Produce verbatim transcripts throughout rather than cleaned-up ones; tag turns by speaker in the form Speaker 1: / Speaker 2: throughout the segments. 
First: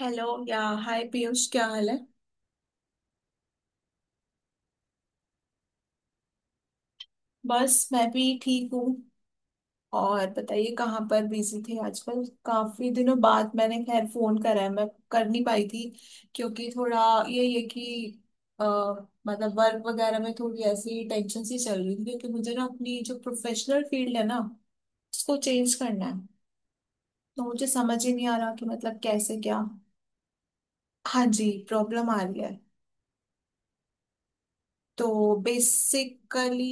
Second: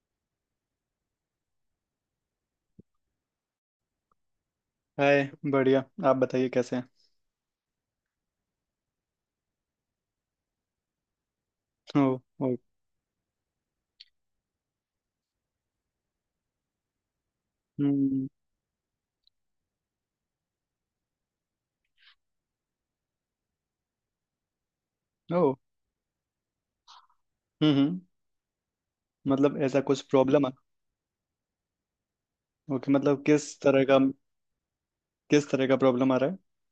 Speaker 1: Hello या hi Piyush, क्या हाल है।
Speaker 2: हाय। बढ़िया। आप बताइए कैसे हैं।
Speaker 1: बस मैं भी ठीक हूँ। और बताइए कहाँ पर बिजी थे
Speaker 2: ओ।
Speaker 1: आजकल,
Speaker 2: ओ।
Speaker 1: काफी दिनों बाद मैंने खैर फोन करा है, मैं कर नहीं पाई थी क्योंकि थोड़ा ये ये कि
Speaker 2: हम्म।
Speaker 1: अ, मतलब वर्क वगैरह में थोड़ी ऐसी टेंशन सी चल रही थी, क्योंकि मुझे ना अपनी जो प्रोफेशनल फील्ड है ना, उसको
Speaker 2: ओ।
Speaker 1: चेंज करना है। तो मुझे
Speaker 2: हम्म। हम्म,
Speaker 1: समझ ही नहीं आ रहा कि मतलब कैसे
Speaker 2: मतलब
Speaker 1: क्या।
Speaker 2: ऐसा कुछ प्रॉब्लम है।
Speaker 1: हाँ जी, प्रॉब्लम आ रही है।
Speaker 2: ओके मतलब किस तरह का,
Speaker 1: तो
Speaker 2: किस तरह का प्रॉब्लम आ रहा
Speaker 1: बेसिकली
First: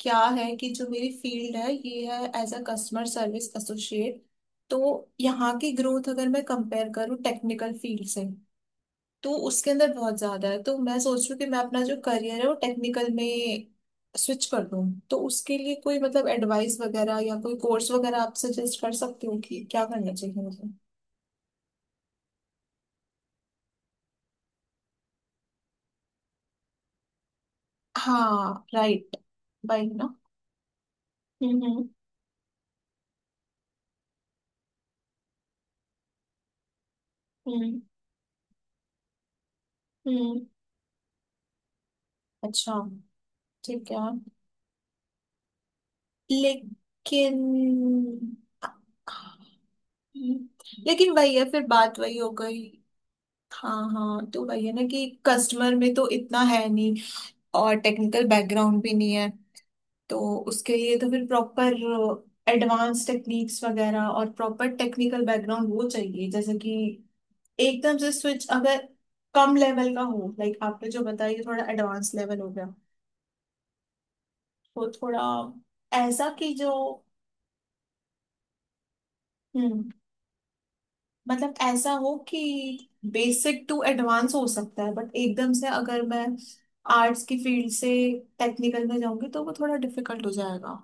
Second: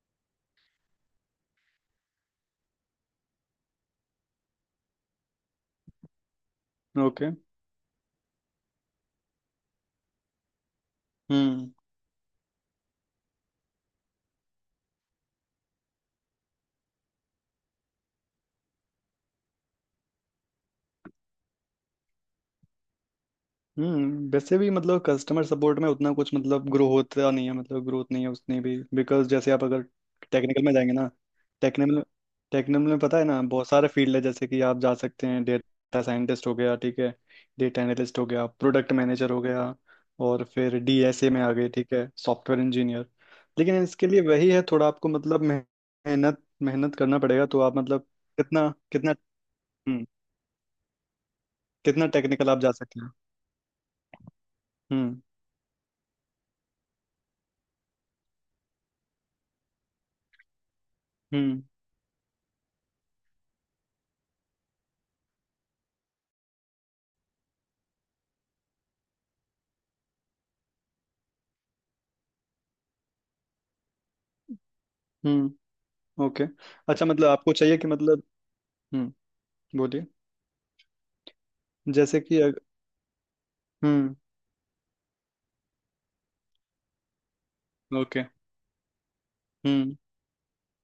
Speaker 1: क्या है कि जो मेरी फील्ड है ये है as a customer service associate. तो यहाँ की ग्रोथ अगर मैं कंपेयर
Speaker 2: है।
Speaker 1: करूँ
Speaker 2: ओके।
Speaker 1: टेक्निकल फील्ड से तो उसके अंदर बहुत ज्यादा है। तो मैं सोच रही हूँ कि मैं
Speaker 2: हम्म।
Speaker 1: अपना जो करियर है वो टेक्निकल में स्विच कर दूँ। तो उसके लिए कोई मतलब एडवाइस वगैरह या कोई कोर्स वगैरह आप सजेस्ट कर सकते हो कि क्या करना चाहिए मुझे।
Speaker 2: हम्म वैसे भी मतलब कस्टमर सपोर्ट में उतना कुछ मतलब ग्रो होता नहीं है, मतलब ग्रोथ नहीं है उसने
Speaker 1: हाँ
Speaker 2: भी
Speaker 1: राइट।
Speaker 2: बिकॉज जैसे आप अगर
Speaker 1: बाइक ना।
Speaker 2: टेक्निकल में जाएंगे ना।
Speaker 1: हम्म हम्म
Speaker 2: टेक्निकल टेक्निकल में पता है ना बहुत सारे फील्ड है, जैसे कि आप जा सकते हैं डेटा साइंटिस्ट हो गया ठीक है,
Speaker 1: हम्म
Speaker 2: डेटा एनालिस्ट हो गया, प्रोडक्ट मैनेजर हो गया और
Speaker 1: हम्म।
Speaker 2: फिर डी एस ए में आ गए ठीक है सॉफ्टवेयर
Speaker 1: अच्छा।
Speaker 2: इंजीनियर। लेकिन
Speaker 1: ठीक है।
Speaker 2: इसके लिए वही है, थोड़ा आपको मतलब मेह- मेहनत मेहनत करना
Speaker 1: लेकिन
Speaker 2: पड़ेगा। तो आप मतलब कितना कितना हम्म,
Speaker 1: लेकिन वही है फिर, बात
Speaker 2: कितना
Speaker 1: वही हो
Speaker 2: टेक्निकल
Speaker 1: गई।
Speaker 2: आप जा सकते हैं।
Speaker 1: हाँ हाँ, तो वही है ना कि
Speaker 2: हम्म।
Speaker 1: कस्टमर में तो इतना है नहीं, और टेक्निकल बैकग्राउंड भी नहीं है। तो उसके लिए तो फिर
Speaker 2: हम्म।
Speaker 1: प्रॉपर एडवांस टेक्निक्स वगैरह और प्रॉपर टेक्निकल बैकग्राउंड वो चाहिए, जैसे कि एकदम से स्विच अगर कम लेवल का हो, लाइक आपने जो बताया ये थोड़ा एडवांस लेवल हो गया, तो थोड़ा
Speaker 2: हम्म।
Speaker 1: ऐसा
Speaker 2: ओके।
Speaker 1: कि जो।
Speaker 2: अच्छा मतलब आपको चाहिए कि मतलब हम्म
Speaker 1: हम्म।
Speaker 2: बोलिए।
Speaker 1: मतलब ऐसा हो
Speaker 2: जैसे
Speaker 1: कि
Speaker 2: कि अग-
Speaker 1: बेसिक टू
Speaker 2: हम्म।
Speaker 1: एडवांस हो सकता है, बट एकदम से अगर मैं आर्ट्स की फील्ड से
Speaker 2: ओके।
Speaker 1: टेक्निकल में जाऊंगी तो वो थोड़ा
Speaker 2: हम्म।
Speaker 1: डिफिकल्ट हो जाएगा।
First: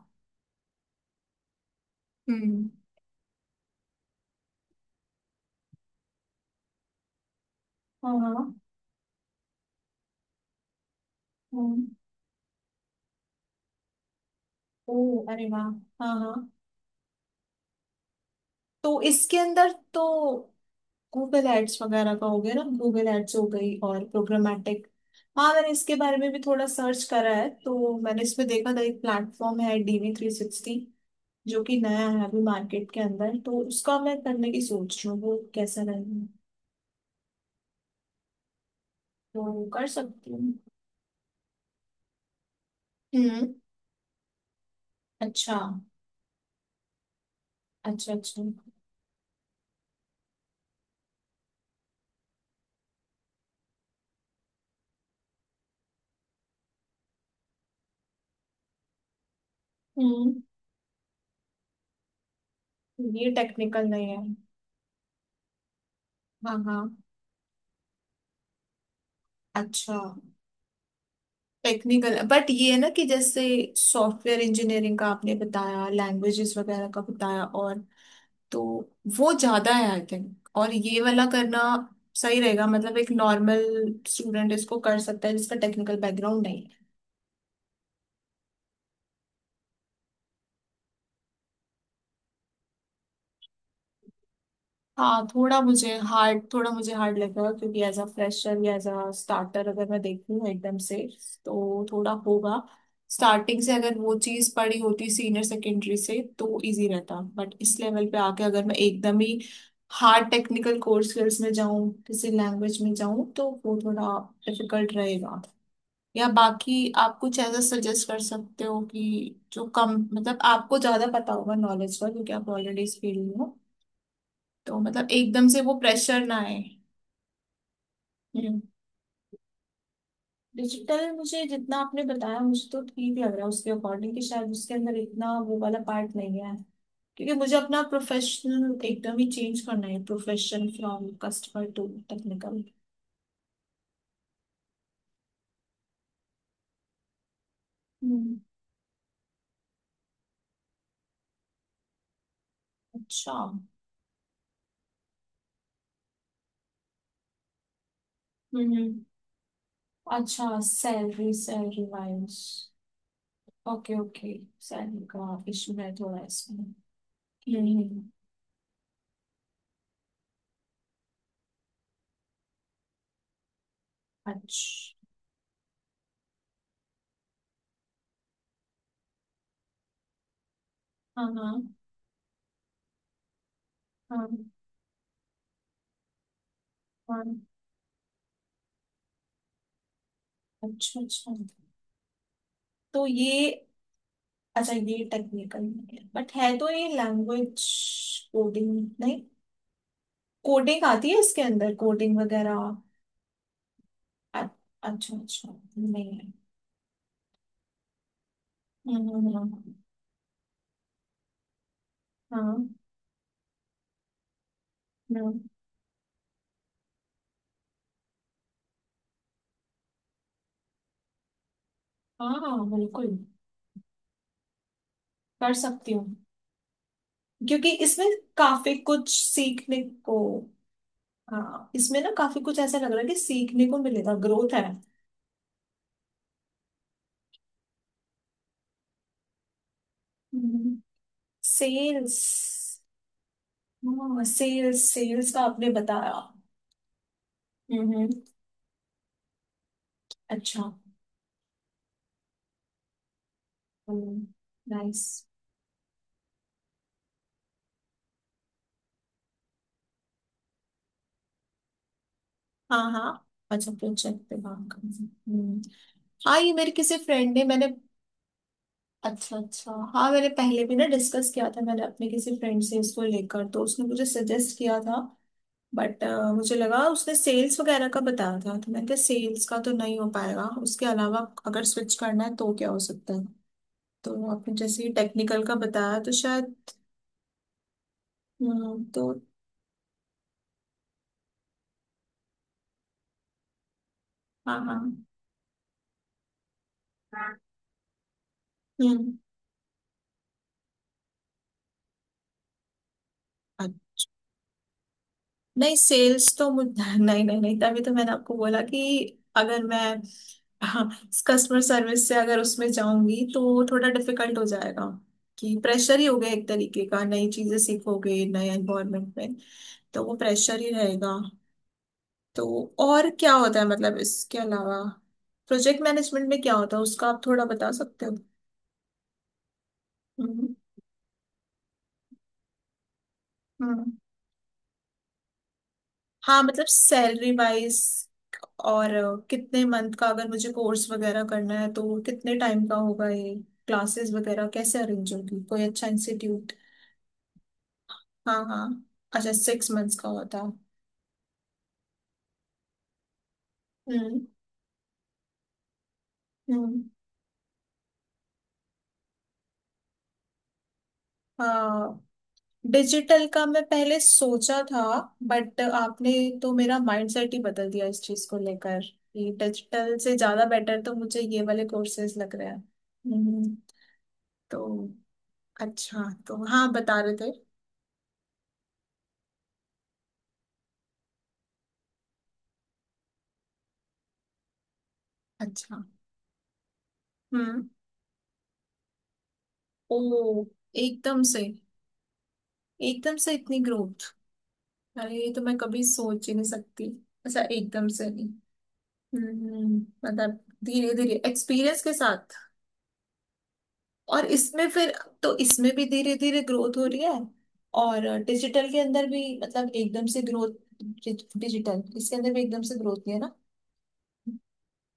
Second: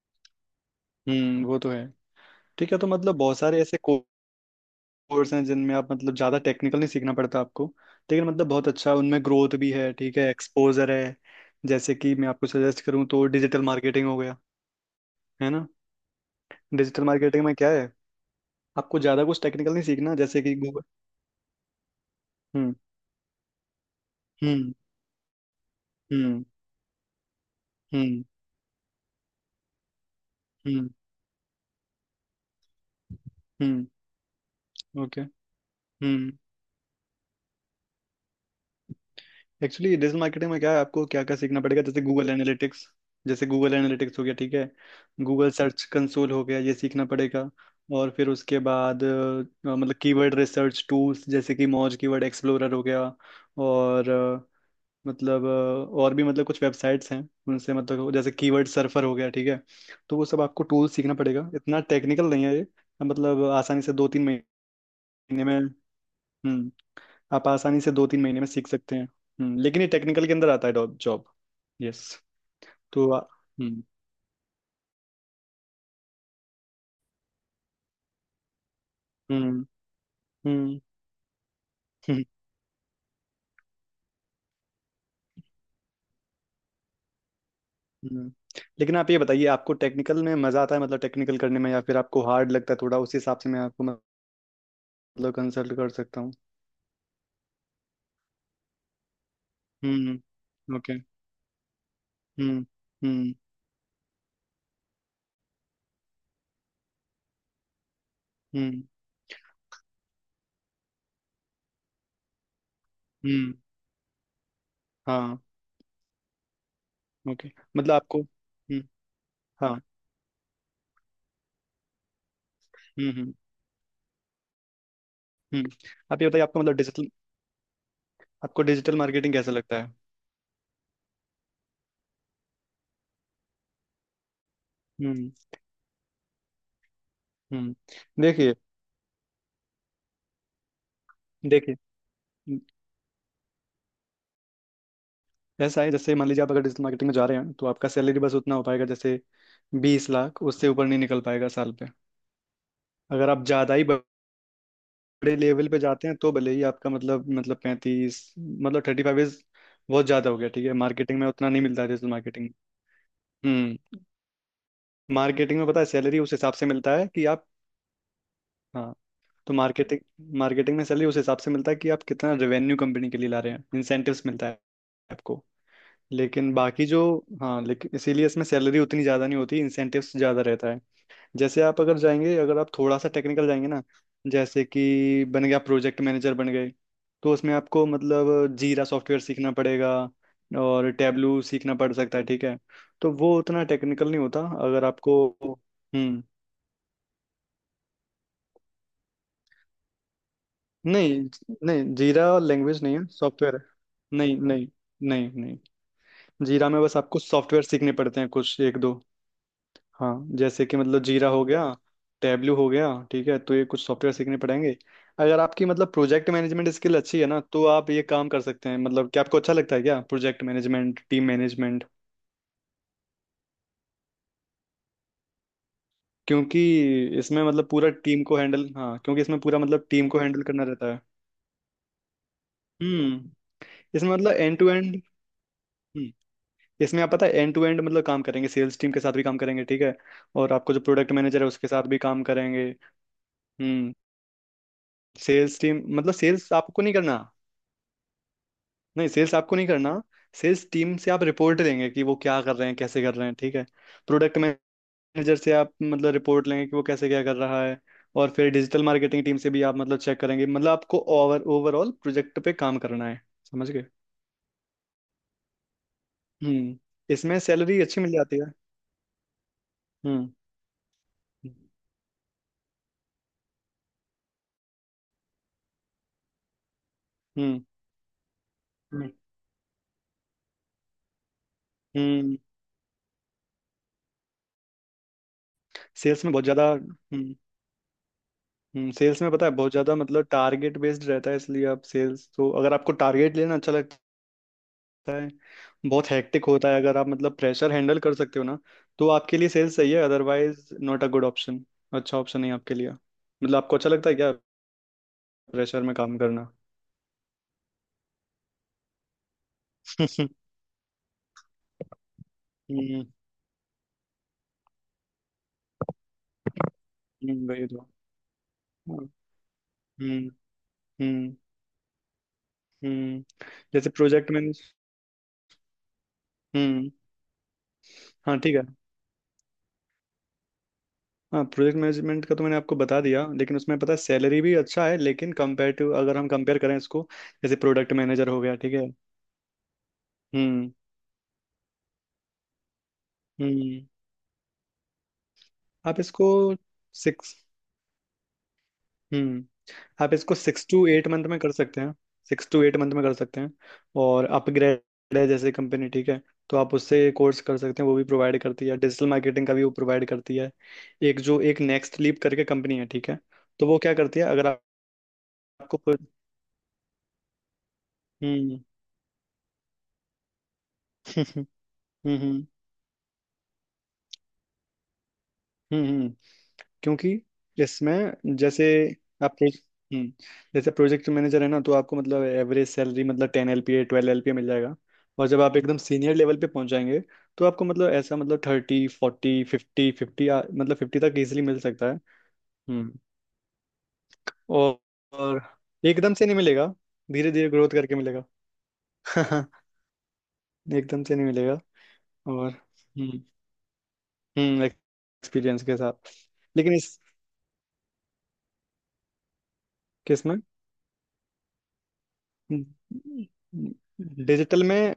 Speaker 2: हम्म वो तो है।
Speaker 1: हम्म।
Speaker 2: ठीक है तो मतलब बहुत सारे ऐसे कोर्स हैं जिनमें आप मतलब ज़्यादा टेक्निकल नहीं सीखना पड़ता आपको,
Speaker 1: हाँ
Speaker 2: लेकिन मतलब
Speaker 1: हाँ।
Speaker 2: बहुत अच्छा उनमें ग्रोथ भी है ठीक है एक्सपोजर है।
Speaker 1: हम्म।
Speaker 2: जैसे कि मैं आपको सजेस्ट करूँ तो डिजिटल मार्केटिंग हो गया
Speaker 1: ओ, अरे
Speaker 2: है
Speaker 1: वाह।
Speaker 2: ना।
Speaker 1: हाँ हाँ,
Speaker 2: डिजिटल मार्केटिंग में क्या है, आपको
Speaker 1: तो
Speaker 2: ज़्यादा
Speaker 1: इसके
Speaker 2: कुछ
Speaker 1: अंदर
Speaker 2: टेक्निकल नहीं
Speaker 1: तो
Speaker 2: सीखना, जैसे कि गूगल।
Speaker 1: गूगल एड्स वगैरह का हो गया ना,
Speaker 2: हम्म।
Speaker 1: गूगल एड्स हो गई और
Speaker 2: हम्म।
Speaker 1: प्रोग्रामेटिक। हाँ, मैंने इसके बारे में भी
Speaker 2: हम्म।
Speaker 1: थोड़ा सर्च करा है, तो मैंने
Speaker 2: हम्म।
Speaker 1: इसमें देखा था एक प्लेटफॉर्म है डी वी थ्री सिक्सटी,
Speaker 2: हम्म।
Speaker 1: जो कि नया है अभी मार्केट के अंदर। तो
Speaker 2: हम्म।
Speaker 1: उसका मैं करने की सोच रही हूँ,
Speaker 2: ओके।
Speaker 1: वो कैसा रहेगा,
Speaker 2: हम्म।
Speaker 1: तो कर
Speaker 2: एक्चुअली डिजिटल
Speaker 1: सकती
Speaker 2: मार्केटिंग
Speaker 1: हूँ।
Speaker 2: में क्या है आपको क्या क्या सीखना पड़ेगा, जैसे गूगल एनालिटिक्स, जैसे
Speaker 1: हम्म।
Speaker 2: गूगल एनालिटिक्स हो गया ठीक है, गूगल
Speaker 1: अच्छा
Speaker 2: सर्च कंसोल हो गया ये सीखना पड़ेगा। और
Speaker 1: अच्छा।
Speaker 2: फिर
Speaker 1: अच्छा।
Speaker 2: उसके बाद अ, मतलब कीवर्ड रिसर्च टूल्स जैसे कि मौज कीवर्ड एक्सप्लोरर हो गया। और अ, मतलब अ, और भी मतलब कुछ वेबसाइट्स हैं उनसे मतलब, जैसे कीवर्ड सर्फर हो गया ठीक है। तो वो
Speaker 1: हम्म।
Speaker 2: सब आपको टूल सीखना पड़ेगा, इतना टेक्निकल नहीं है ये।
Speaker 1: ये
Speaker 2: मतलब आसानी
Speaker 1: टेक्निकल
Speaker 2: से दो
Speaker 1: नहीं है।
Speaker 2: तीन महीने में
Speaker 1: हाँ
Speaker 2: हम्म
Speaker 1: हाँ।
Speaker 2: आप आसानी से दो तीन महीने में सीख सकते हैं। हम्म लेकिन ये
Speaker 1: अच्छा,
Speaker 2: टेक्निकल के अंदर आता है जॉब। यस।
Speaker 1: टेक्निकल बट ये है ना कि
Speaker 2: तो आ-
Speaker 1: जैसे
Speaker 2: हम्म।
Speaker 1: सॉफ्टवेयर इंजीनियरिंग का आपने बताया, लैंग्वेजेस वगैरह का बताया, और तो वो
Speaker 2: हम्म।
Speaker 1: ज्यादा है आई थिंक, और
Speaker 2: हम्म।
Speaker 1: ये वाला करना
Speaker 2: हम्म,
Speaker 1: सही रहेगा। मतलब एक नॉर्मल स्टूडेंट इसको कर सकता है जिसका टेक्निकल बैकग्राउंड नहीं है।
Speaker 2: हम्म। लेकिन आप ये बताइए आपको टेक्निकल में मजा आता है, मतलब टेक्निकल करने में, या फिर आपको हार्ड लगता है थोड़ा। उस हिसाब से मैं आपको मतलब
Speaker 1: हाँ, थोड़ा
Speaker 2: कंसल्ट कर
Speaker 1: मुझे
Speaker 2: सकता हूँ।
Speaker 1: हार्ड थोड़ा मुझे हार्ड लग रहा है, क्योंकि एज अ फ्रेशर या एज अ स्टार्टर अगर मैं
Speaker 2: हम्म
Speaker 1: देखूँ एकदम से
Speaker 2: ओके।
Speaker 1: तो थोड़ा
Speaker 2: हम्म।
Speaker 1: होगा।
Speaker 2: हम्म।
Speaker 1: स्टार्टिंग से अगर वो चीज पड़ी होती सीनियर सेकेंडरी से तो इजी रहता, बट इस लेवल पे आके अगर मैं
Speaker 2: हम्म।
Speaker 1: एकदम ही हार्ड टेक्निकल कोर्स स्किल्स में जाऊँ, किसी लैंग्वेज में जाऊँ, तो
Speaker 2: हम्म।
Speaker 1: वो थोड़ा डिफिकल्ट
Speaker 2: हाँ।
Speaker 1: रहेगा। या बाकी आप कुछ
Speaker 2: ओके
Speaker 1: ऐसा
Speaker 2: मतलब
Speaker 1: सजेस्ट
Speaker 2: आपको
Speaker 1: कर सकते हो
Speaker 2: हम्म
Speaker 1: कि जो
Speaker 2: हाँ
Speaker 1: कम, मतलब आपको ज्यादा पता होगा नॉलेज का, क्योंकि आप ऑलरेडी इस
Speaker 2: हम्म
Speaker 1: फील्ड
Speaker 2: हम्म
Speaker 1: में हो, तो मतलब एकदम से
Speaker 2: हम्म।
Speaker 1: वो
Speaker 2: आप
Speaker 1: प्रेशर
Speaker 2: ये
Speaker 1: ना
Speaker 2: बताइए आपको
Speaker 1: आए।
Speaker 2: मतलब डिजिटल
Speaker 1: हम्म।
Speaker 2: आपको डिजिटल मार्केटिंग कैसा लगता है।
Speaker 1: डिजिटल मुझे जितना आपने बताया मुझे तो ठीक लग रहा है, उसके अकॉर्डिंग, कि शायद उसके अंदर
Speaker 2: हम्म।
Speaker 1: इतना वो वाला पार्ट नहीं है, क्योंकि मुझे
Speaker 2: हम्म।
Speaker 1: अपना
Speaker 2: देखिए
Speaker 1: प्रोफेशनल एकदम ही चेंज करना है, प्रोफेशन फ्रॉम कस्टमर
Speaker 2: देखिए
Speaker 1: टू टेक्निकल।
Speaker 2: ऐसा है जैसे मान लीजिए आप अगर डिजिटल मार्केटिंग में जा रहे हैं तो आपका सैलरी बस
Speaker 1: हम्म।
Speaker 2: उतना हो पाएगा, जैसे बीस लाख, उससे ऊपर नहीं निकल पाएगा साल पे। अगर
Speaker 1: अच्छा।
Speaker 2: आप ज़्यादा ही बड़े लेवल पे जाते हैं तो भले ही आपका मतलब मतलब पैंतीस मतलब
Speaker 1: हम्म।
Speaker 2: थर्टी फाइव इज बहुत ज़्यादा हो
Speaker 1: अच्छा,
Speaker 2: गया ठीक है, मार्केटिंग में
Speaker 1: सैलरी
Speaker 2: उतना नहीं मिलता
Speaker 1: सैलरी
Speaker 2: है digital
Speaker 1: wise.
Speaker 2: Marketing.
Speaker 1: Okay
Speaker 2: hmm
Speaker 1: okay. Salary का
Speaker 2: मार्केटिंग में
Speaker 1: इशू
Speaker 2: पता है
Speaker 1: है थोड़ा
Speaker 2: सैलरी उस हिसाब
Speaker 1: इसमें।
Speaker 2: से मिलता है कि आप,
Speaker 1: हम्म।
Speaker 2: हाँ, तो मार्केटिंग मार्केटिंग में सैलरी उस हिसाब से मिलता है कि आप कितना रेवेन्यू कंपनी के लिए ला रहे हैं, इंसेंटिव्स मिलता है
Speaker 1: अच्छा।
Speaker 2: आपको। लेकिन बाकी जो, हाँ, लेकिन इसीलिए इसमें सैलरी उतनी ज़्यादा नहीं होती, इंसेंटिव्स ज़्यादा रहता है।
Speaker 1: हाँ हाँ।
Speaker 2: जैसे आप अगर जाएंगे, अगर आप थोड़ा सा टेक्निकल जाएंगे ना,
Speaker 1: हाँ
Speaker 2: जैसे कि बन गया प्रोजेक्ट मैनेजर बन गए,
Speaker 1: हाँ।
Speaker 2: तो उसमें आपको मतलब जीरा सॉफ्टवेयर सीखना पड़ेगा और
Speaker 1: अच्छा अच्छा।
Speaker 2: टैबलू सीखना पड़ सकता है ठीक है।
Speaker 1: तो
Speaker 2: तो वो
Speaker 1: ये
Speaker 2: उतना टेक्निकल नहीं होता,
Speaker 1: अच्छा,
Speaker 2: अगर
Speaker 1: ये
Speaker 2: आपको
Speaker 1: टेक्निकल नहीं है
Speaker 2: हम्म
Speaker 1: बट है तो ये लैंग्वेज। कोडिंग, नहीं, कोडिंग आती है इसके
Speaker 2: नहीं
Speaker 1: अंदर,
Speaker 2: नहीं,
Speaker 1: कोडिंग
Speaker 2: जीरा
Speaker 1: वगैरह।
Speaker 2: लैंग्वेज नहीं है, सॉफ्टवेयर है। नहीं
Speaker 1: अ-
Speaker 2: नहीं
Speaker 1: अच्छा
Speaker 2: नहीं
Speaker 1: अच्छा।
Speaker 2: नहीं
Speaker 1: नहीं है।
Speaker 2: जीरा में बस आपको सॉफ्टवेयर सीखने पड़ते हैं कुछ एक दो।
Speaker 1: हम्म हम्म हम्म,
Speaker 2: हाँ जैसे कि मतलब जीरा हो गया, टैबलू
Speaker 1: हाँ।
Speaker 2: हो गया ठीक है, तो ये कुछ सॉफ्टवेयर सीखने पड़ेंगे।
Speaker 1: हम्म,
Speaker 2: अगर आपकी मतलब प्रोजेक्ट मैनेजमेंट स्किल अच्छी है ना तो आप ये काम कर सकते हैं, मतलब क्या आपको अच्छा लगता है क्या प्रोजेक्ट मैनेजमेंट, टीम मैनेजमेंट।
Speaker 1: हाँ हाँ, हाँ, बिल्कुल, कर सकती हूँ।
Speaker 2: क्योंकि इसमें मतलब
Speaker 1: क्योंकि
Speaker 2: पूरा
Speaker 1: इसमें
Speaker 2: टीम को हैंडल,
Speaker 1: काफी
Speaker 2: हाँ
Speaker 1: कुछ
Speaker 2: क्योंकि इसमें पूरा
Speaker 1: सीखने
Speaker 2: मतलब टीम
Speaker 1: को।
Speaker 2: को हैंडल करना रहता है।
Speaker 1: हाँ इसमें ना काफी कुछ ऐसा लग रहा है कि
Speaker 2: हम्म
Speaker 1: सीखने को
Speaker 2: इसमें
Speaker 1: मिलेगा,
Speaker 2: मतलब
Speaker 1: ग्रोथ
Speaker 2: एंड
Speaker 1: है।
Speaker 2: टू एंड हम्म, इसमें आप पता है एंड टू एंड मतलब काम करेंगे, सेल्स टीम के साथ भी काम करेंगे ठीक है, और आपको जो प्रोडक्ट मैनेजर है उसके साथ भी
Speaker 1: सेल्स।
Speaker 2: काम करेंगे। हम्म
Speaker 1: हाँ, सेल्स सेल्स का
Speaker 2: सेल्स
Speaker 1: आपने
Speaker 2: टीम,
Speaker 1: बताया।
Speaker 2: मतलब सेल्स आपको नहीं करना,
Speaker 1: हम्म हम्म,
Speaker 2: नहीं सेल्स आपको नहीं करना।
Speaker 1: अच्छा।
Speaker 2: सेल्स टीम से आप रिपोर्ट लेंगे कि वो क्या कर रहे हैं कैसे कर रहे हैं ठीक है, प्रोडक्ट
Speaker 1: नाइस।
Speaker 2: मैनेजर से आप मतलब रिपोर्ट लेंगे कि वो कैसे क्या कर रहा है, और फिर डिजिटल मार्केटिंग टीम से भी आप मतलब चेक करेंगे, मतलब आपको ओवर ओवरऑल प्रोजेक्ट पे काम
Speaker 1: हाँ
Speaker 2: करना है।
Speaker 1: हाँ,
Speaker 2: समझ
Speaker 1: अच्छा,
Speaker 2: गए।
Speaker 1: प्रोजेक्ट पे काम कर सकते हैं। हम्म। हाँ ये मेरे
Speaker 2: हम्म
Speaker 1: किसी फ्रेंड
Speaker 2: इसमें
Speaker 1: ने, मैंने,
Speaker 2: सैलरी अच्छी मिल जाती है।
Speaker 1: अच्छा अच्छा, हाँ मैंने
Speaker 2: हम्म।
Speaker 1: पहले भी ना डिस्कस किया था, मैंने अपने किसी फ्रेंड से इसको लेकर, तो उसने मुझे सजेस्ट किया था। बट मुझे लगा उसने सेल्स
Speaker 2: हम्म।
Speaker 1: वगैरह का बताया था, तो मैंने कहा
Speaker 2: हम्म।
Speaker 1: सेल्स का तो नहीं हो पाएगा, उसके अलावा अगर स्विच करना है
Speaker 2: हम्म
Speaker 1: तो क्या हो सकता है। तो आपने जैसे ही टेक्निकल का बताया तो
Speaker 2: सेल्स में बहुत
Speaker 1: शायद।
Speaker 2: ज़्यादा हम्म,
Speaker 1: हम्म,
Speaker 2: हम्म
Speaker 1: तो
Speaker 2: सेल्स में पता है बहुत ज़्यादा मतलब टारगेट बेस्ड रहता है, इसलिए आप सेल्स, तो अगर आपको टारगेट लेना अच्छा लगता है
Speaker 1: हाँ। हाँ।
Speaker 2: होता है, बहुत हेक्टिक होता है, अगर आप मतलब प्रेशर हैंडल कर सकते हो ना तो
Speaker 1: हम्म।
Speaker 2: आपके लिए सेल्स सही है, otherwise not a good option. अच्छा ऑप्शन नहीं आपके लिए, मतलब आपको अच्छा लगता है क्या
Speaker 1: नहीं
Speaker 2: प्रेशर में काम
Speaker 1: सेल्स
Speaker 2: करना।
Speaker 1: तो मुझ नहीं नहीं नहीं, तभी तो मैंने आपको बोला कि अगर मैं,
Speaker 2: हम्म।
Speaker 1: हाँ, कस्टमर सर्विस से अगर उसमें जाऊंगी तो थोड़ा डिफिकल्ट हो जाएगा। कि प्रेशर ही हो गया एक तरीके का, नई
Speaker 2: हम्म,
Speaker 1: चीजें
Speaker 2: वही तो।
Speaker 1: सीखोगे नए
Speaker 2: हाँ,
Speaker 1: एनवायरनमेंट में, तो वो
Speaker 2: हम्म।
Speaker 1: प्रेशर ही रहेगा।
Speaker 2: हम्म।
Speaker 1: तो और क्या
Speaker 2: हम्म
Speaker 1: होता है
Speaker 2: जैसे
Speaker 1: मतलब
Speaker 2: प्रोजेक्ट
Speaker 1: इसके
Speaker 2: मैनेज
Speaker 1: अलावा, प्रोजेक्ट मैनेजमेंट में क्या होता है
Speaker 2: हम्म
Speaker 1: उसका आप थोड़ा बता सकते हो।
Speaker 2: हाँ ठीक है।
Speaker 1: हम्म।
Speaker 2: हाँ प्रोजेक्ट मैनेजमेंट का तो मैंने आपको बता दिया, लेकिन उसमें
Speaker 1: हम्म।
Speaker 2: पता है सैलरी भी अच्छा है, लेकिन कंपेयर अगर हम
Speaker 1: हाँ,
Speaker 2: कंपेयर
Speaker 1: मतलब
Speaker 2: करें इसको,
Speaker 1: सैलरी
Speaker 2: जैसे
Speaker 1: वाइज।
Speaker 2: प्रोडक्ट मैनेजर हो गया ठीक है।
Speaker 1: और अ, कितने मंथ का अगर मुझे
Speaker 2: हम्म।
Speaker 1: कोर्स वगैरह करना है, तो कितने टाइम का होगा ये,
Speaker 2: हम्म।
Speaker 1: क्लासेस वगैरह कैसे अरेंज होगी, कोई अच्छा
Speaker 2: आप इसको
Speaker 1: इंस्टीट्यूट।
Speaker 2: सिक्स
Speaker 1: हाँ हाँ। अच्छा,
Speaker 2: हम्म
Speaker 1: सिक्स मंथ्स का
Speaker 2: आप इसको
Speaker 1: होता।
Speaker 2: सिक्स टू एट मंथ में कर सकते हैं, सिक्स टू एट मंथ में कर सकते हैं। और
Speaker 1: हम्म
Speaker 2: अपग्रेड है जैसे कंपनी ठीक है, तो आप
Speaker 1: हम्म।
Speaker 2: उससे कोर्स कर सकते हैं, वो भी प्रोवाइड करती है, डिजिटल मार्केटिंग का भी वो प्रोवाइड करती है। एक जो एक नेक्स्ट
Speaker 1: हाँ,
Speaker 2: लीप करके कंपनी है ठीक है।
Speaker 1: डिजिटल का मैं
Speaker 2: तो वो क्या
Speaker 1: पहले
Speaker 2: करती है अगर
Speaker 1: सोचा
Speaker 2: आप-
Speaker 1: था, बट
Speaker 2: आपको
Speaker 1: आपने तो मेरा माइंडसेट ही बदल दिया इस चीज को
Speaker 2: हम्म
Speaker 1: लेकर, कि डिजिटल से ज्यादा बेटर तो मुझे ये
Speaker 2: हम्म
Speaker 1: वाले कोर्सेज लग
Speaker 2: हम्म
Speaker 1: रहे हैं। हम्म। तो
Speaker 2: हम्म हम्म।
Speaker 1: अच्छा, तो हाँ बता
Speaker 2: क्योंकि
Speaker 1: रहे थे।
Speaker 2: इसमें जैसे आप प्रो- हम्म, जैसे प्रोजेक्ट मैनेजर है ना तो आपको मतलब एवरेज सैलरी मतलब ten L P A twelve L P मिल जाएगा, और जब आप एकदम
Speaker 1: अच्छा।
Speaker 2: सीनियर लेवल पे पहुंच जाएंगे तो आपको
Speaker 1: हम्म।
Speaker 2: मतलब ऐसा मतलब थर्टी फोर्टी फिफ्टी फिफ्टी
Speaker 1: ओ,
Speaker 2: मतलब फिफ्टी तक
Speaker 1: एकदम से,
Speaker 2: इजीली मिल सकता है। हम्म।
Speaker 1: एकदम से इतनी ग्रोथ,
Speaker 2: और,
Speaker 1: अरे ये
Speaker 2: और
Speaker 1: तो मैं कभी
Speaker 2: एकदम से
Speaker 1: सोच ही
Speaker 2: नहीं
Speaker 1: नहीं
Speaker 2: मिलेगा,
Speaker 1: सकती।
Speaker 2: धीरे
Speaker 1: ऐसा
Speaker 2: धीरे ग्रोथ
Speaker 1: एकदम
Speaker 2: करके
Speaker 1: से
Speaker 2: मिलेगा।
Speaker 1: नहीं। हम्म। मतलब धीरे
Speaker 2: एकदम से
Speaker 1: धीरे
Speaker 2: नहीं मिलेगा।
Speaker 1: एक्सपीरियंस के साथ।
Speaker 2: और हम्म
Speaker 1: और
Speaker 2: हम्म
Speaker 1: इसमें फिर तो
Speaker 2: एक्सपीरियंस
Speaker 1: इसमें
Speaker 2: के
Speaker 1: भी
Speaker 2: साथ।
Speaker 1: धीरे धीरे
Speaker 2: लेकिन
Speaker 1: ग्रोथ हो
Speaker 2: इस
Speaker 1: रही है। और डिजिटल के अंदर भी मतलब एकदम से
Speaker 2: किस में?
Speaker 1: ग्रोथ, डिजिटल इसके अंदर भी एकदम से ग्रोथ नहीं है ना।
Speaker 2: डिजिटल में,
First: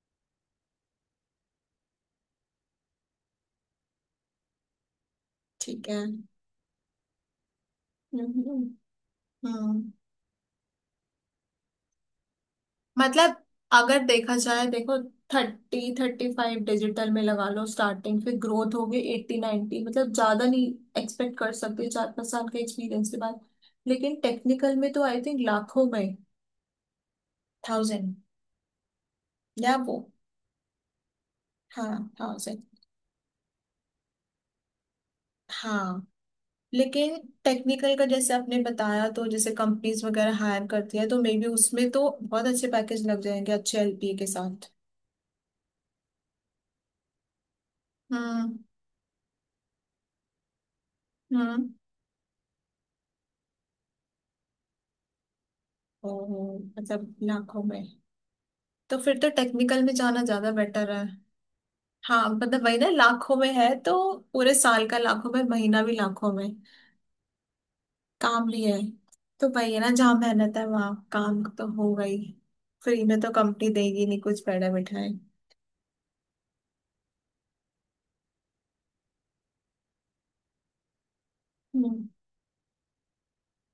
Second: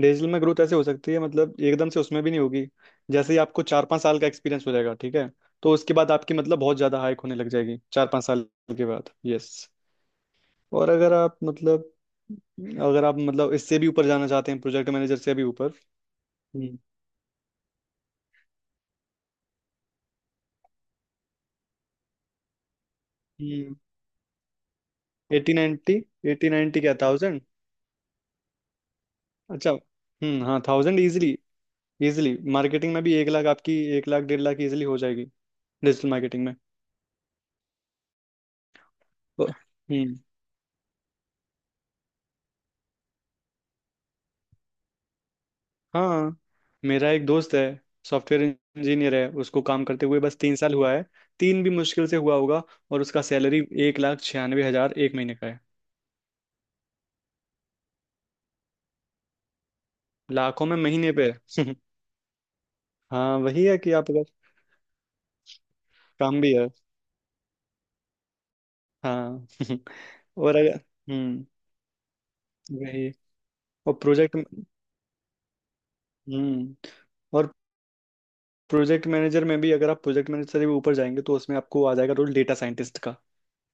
Speaker 2: डिजिटल में ग्रोथ ऐसे हो सकती है, मतलब एकदम से उसमें भी नहीं होगी। जैसे ही आपको चार पाँच साल का एक्सपीरियंस हो जाएगा ठीक है, तो
Speaker 1: ठीक
Speaker 2: उसके
Speaker 1: है।
Speaker 2: बाद
Speaker 1: हम्म
Speaker 2: आपकी मतलब बहुत ज़्यादा हाइक होने लग जाएगी, चार पाँच
Speaker 1: हम्म
Speaker 2: साल के बाद, यस।
Speaker 1: हम्म।
Speaker 2: और अगर आप मतलब, अगर आप
Speaker 1: मतलब
Speaker 2: मतलब इससे भी
Speaker 1: अगर
Speaker 2: ऊपर जाना
Speaker 1: देखा
Speaker 2: चाहते हैं,
Speaker 1: जाए,
Speaker 2: प्रोजेक्ट
Speaker 1: देखो,
Speaker 2: मैनेजर से भी ऊपर।
Speaker 1: थर्टी थर्टी फाइव डिजिटल में लगा लो स्टार्टिंग, फिर ग्रोथ होगी एट्टी नाइन्टी, मतलब ज्यादा नहीं एक्सपेक्ट कर सकते चार पाँच साल के एक्सपीरियंस के बाद।
Speaker 2: हम्म।
Speaker 1: लेकिन टेक्निकल में तो आई थिंक
Speaker 2: एटी
Speaker 1: लाखों
Speaker 2: नाइन्टी
Speaker 1: में।
Speaker 2: एटी नाइन्टी क्या, थाउजेंड?
Speaker 1: थाउजेंड
Speaker 2: अच्छा
Speaker 1: या वो,
Speaker 2: हम्म, हाँ थाउजेंड इजिली।
Speaker 1: हाँ
Speaker 2: इजिली
Speaker 1: थाउजेंड।
Speaker 2: मार्केटिंग में भी एक लाख, आपकी एक लाख डेढ़ लाख इजिली हो जाएगी
Speaker 1: हाँ।
Speaker 2: डिजिटल मार्केटिंग में।
Speaker 1: लेकिन टेक्निकल का जैसे आपने बताया, तो जैसे कंपनीज
Speaker 2: हम्म
Speaker 1: वगैरह हायर करती है, तो मे बी उसमें तो बहुत अच्छे पैकेज लग जाएंगे, अच्छे एल पी ए के साथ।
Speaker 2: हाँ। मेरा एक दोस्त है, सॉफ्टवेयर
Speaker 1: हम्म
Speaker 2: इंजीनियर है, उसको काम करते हुए बस तीन साल हुआ है, तीन
Speaker 1: हम्म।
Speaker 2: भी मुश्किल से हुआ होगा, और उसका सैलरी एक लाख छियानवे हजार एक महीने का है।
Speaker 1: ओ, मतलब लाखों में, तो फिर तो टेक्निकल में जाना ज्यादा
Speaker 2: लाखों में
Speaker 1: बेटर है।
Speaker 2: महीने पे।
Speaker 1: हाँ, मतलब वही ना, लाखों
Speaker 2: हाँ
Speaker 1: में
Speaker 2: वही
Speaker 1: है
Speaker 2: है
Speaker 1: तो।
Speaker 2: कि आप अगर
Speaker 1: पूरे साल का लाखों में, महीना भी लाखों
Speaker 2: काम
Speaker 1: में।
Speaker 2: भी है।
Speaker 1: काम भी है।
Speaker 2: हाँ
Speaker 1: तो वही है ना, जहाँ मेहनत
Speaker 2: और
Speaker 1: है
Speaker 2: अगर
Speaker 1: वहाँ काम
Speaker 2: हम्म
Speaker 1: तो होगा ही, फ्री
Speaker 2: वही,
Speaker 1: में तो कंपनी
Speaker 2: और
Speaker 1: देगी नहीं कुछ
Speaker 2: प्रोजेक्ट
Speaker 1: बैठा बिठाए।
Speaker 2: हम्म, और प्रोजेक्ट मैनेजर में भी अगर आप प्रोजेक्ट मैनेजर से भी ऊपर जाएंगे तो उसमें आपको आ
Speaker 1: हम्म।
Speaker 2: जाएगा रोल डेटा साइंटिस्ट का।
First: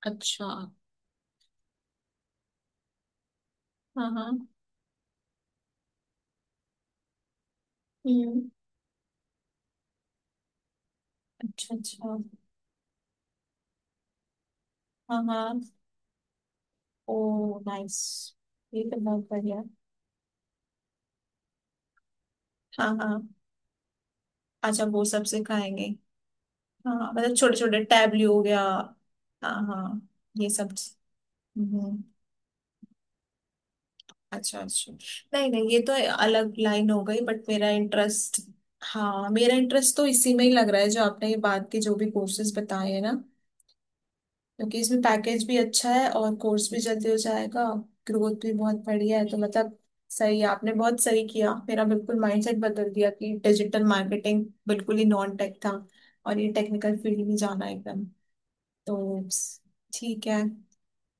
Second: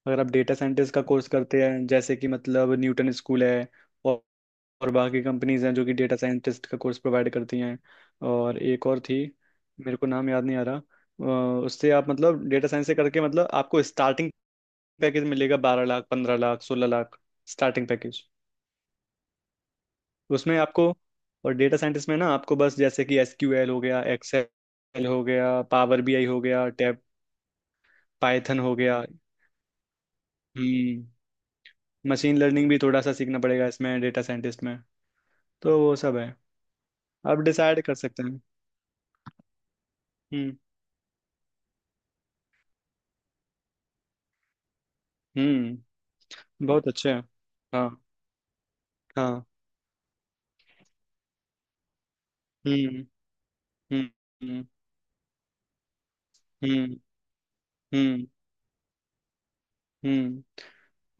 Speaker 2: अगर आप
Speaker 1: अच्छा।
Speaker 2: डेटा साइंटिस्ट का कोर्स करते हैं, जैसे कि मतलब न्यूटन स्कूल है
Speaker 1: हाँ हाँ।
Speaker 2: और बाकी कंपनीज हैं जो कि डेटा साइंटिस्ट का कोर्स प्रोवाइड करती हैं,
Speaker 1: हम्म।
Speaker 2: और एक और थी, मेरे को नाम याद नहीं आ रहा। अ,
Speaker 1: अच्छा
Speaker 2: उससे आप
Speaker 1: अच्छा।
Speaker 2: मतलब डेटा साइंस से करके मतलब आपको स्टार्टिंग
Speaker 1: हाँ
Speaker 2: पैकेज मिलेगा
Speaker 1: हाँ।
Speaker 2: बारह लाख पंद्रह लाख सोलह
Speaker 1: ओ
Speaker 2: लाख स्टार्टिंग
Speaker 1: नाइस,
Speaker 2: पैकेज।
Speaker 1: ये तो बहुत बढ़िया।
Speaker 2: उसमें आपको, और डेटा साइंटिस्ट में ना आपको बस
Speaker 1: हाँ
Speaker 2: जैसे
Speaker 1: हाँ,
Speaker 2: कि एस क्यू एल हो गया,
Speaker 1: अच्छा वो
Speaker 2: एक्सेल हो
Speaker 1: सब
Speaker 2: गया,
Speaker 1: सिखाएंगे।
Speaker 2: पावर बी आई हो गया, टैब,
Speaker 1: हाँ मतलब छोटे छोटे, टैबली हो
Speaker 2: पाइथन
Speaker 1: गया।
Speaker 2: हो गया।
Speaker 1: हाँ हाँ, ये सब।
Speaker 2: हम्म
Speaker 1: हम्म।
Speaker 2: मशीन लर्निंग भी थोड़ा सा सीखना पड़ेगा इसमें, डेटा
Speaker 1: अच्छा
Speaker 2: साइंटिस्ट में,
Speaker 1: अच्छा। नहीं नहीं,
Speaker 2: तो
Speaker 1: ये तो
Speaker 2: वो सब है।
Speaker 1: अलग लाइन हो गई,
Speaker 2: आप
Speaker 1: बट मेरा
Speaker 2: डिसाइड कर सकते
Speaker 1: इंटरेस्ट,
Speaker 2: हैं।
Speaker 1: हाँ मेरा इंटरेस्ट तो इसी में ही
Speaker 2: हम्म।
Speaker 1: लग रहा है, जो आपने ये बात की, जो भी कोर्सेज बताए हैं ना, क्योंकि इसमें पैकेज भी अच्छा
Speaker 2: हम्म
Speaker 1: है और कोर्स भी
Speaker 2: बहुत
Speaker 1: जल्दी
Speaker 2: अच्छे
Speaker 1: हो
Speaker 2: हैं।
Speaker 1: जाएगा,
Speaker 2: हाँ।
Speaker 1: ग्रोथ भी बहुत बढ़िया है, तो
Speaker 2: हाँ।
Speaker 1: मतलब सही है। आपने बहुत सही किया, मेरा बिल्कुल माइंडसेट बदल
Speaker 2: हम्म।
Speaker 1: दिया कि डिजिटल
Speaker 2: हम्म।
Speaker 1: मार्केटिंग
Speaker 2: हम्म।
Speaker 1: बिल्कुल ही नॉन टेक था और ये टेक्निकल
Speaker 2: हम्म।
Speaker 1: फील्ड में जाना एकदम,
Speaker 2: हम्म।
Speaker 1: तो ठीक है।
Speaker 2: हम्म,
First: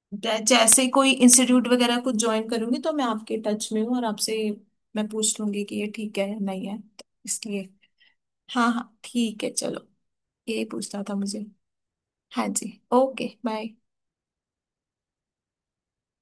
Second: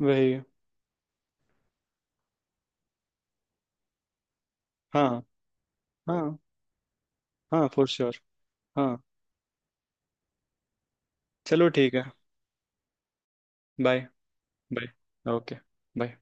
Speaker 2: वही।
Speaker 1: जै- जैसे कोई इंस्टीट्यूट वगैरह कुछ ज्वाइन करूंगी, तो मैं आपके टच में हूँ और आपसे मैं
Speaker 2: हाँ।
Speaker 1: पूछ लूंगी कि ये ठीक है या
Speaker 2: हाँ।
Speaker 1: नहीं है, तो इसलिए।
Speaker 2: हाँ फॉर श्योर।
Speaker 1: हाँ हाँ
Speaker 2: हाँ।
Speaker 1: ठीक है, चलो, यही पूछना था मुझे।
Speaker 2: चलो ठीक है।
Speaker 1: हाँ जी, okay bye.
Speaker 2: Bye. Bye okay. Bye.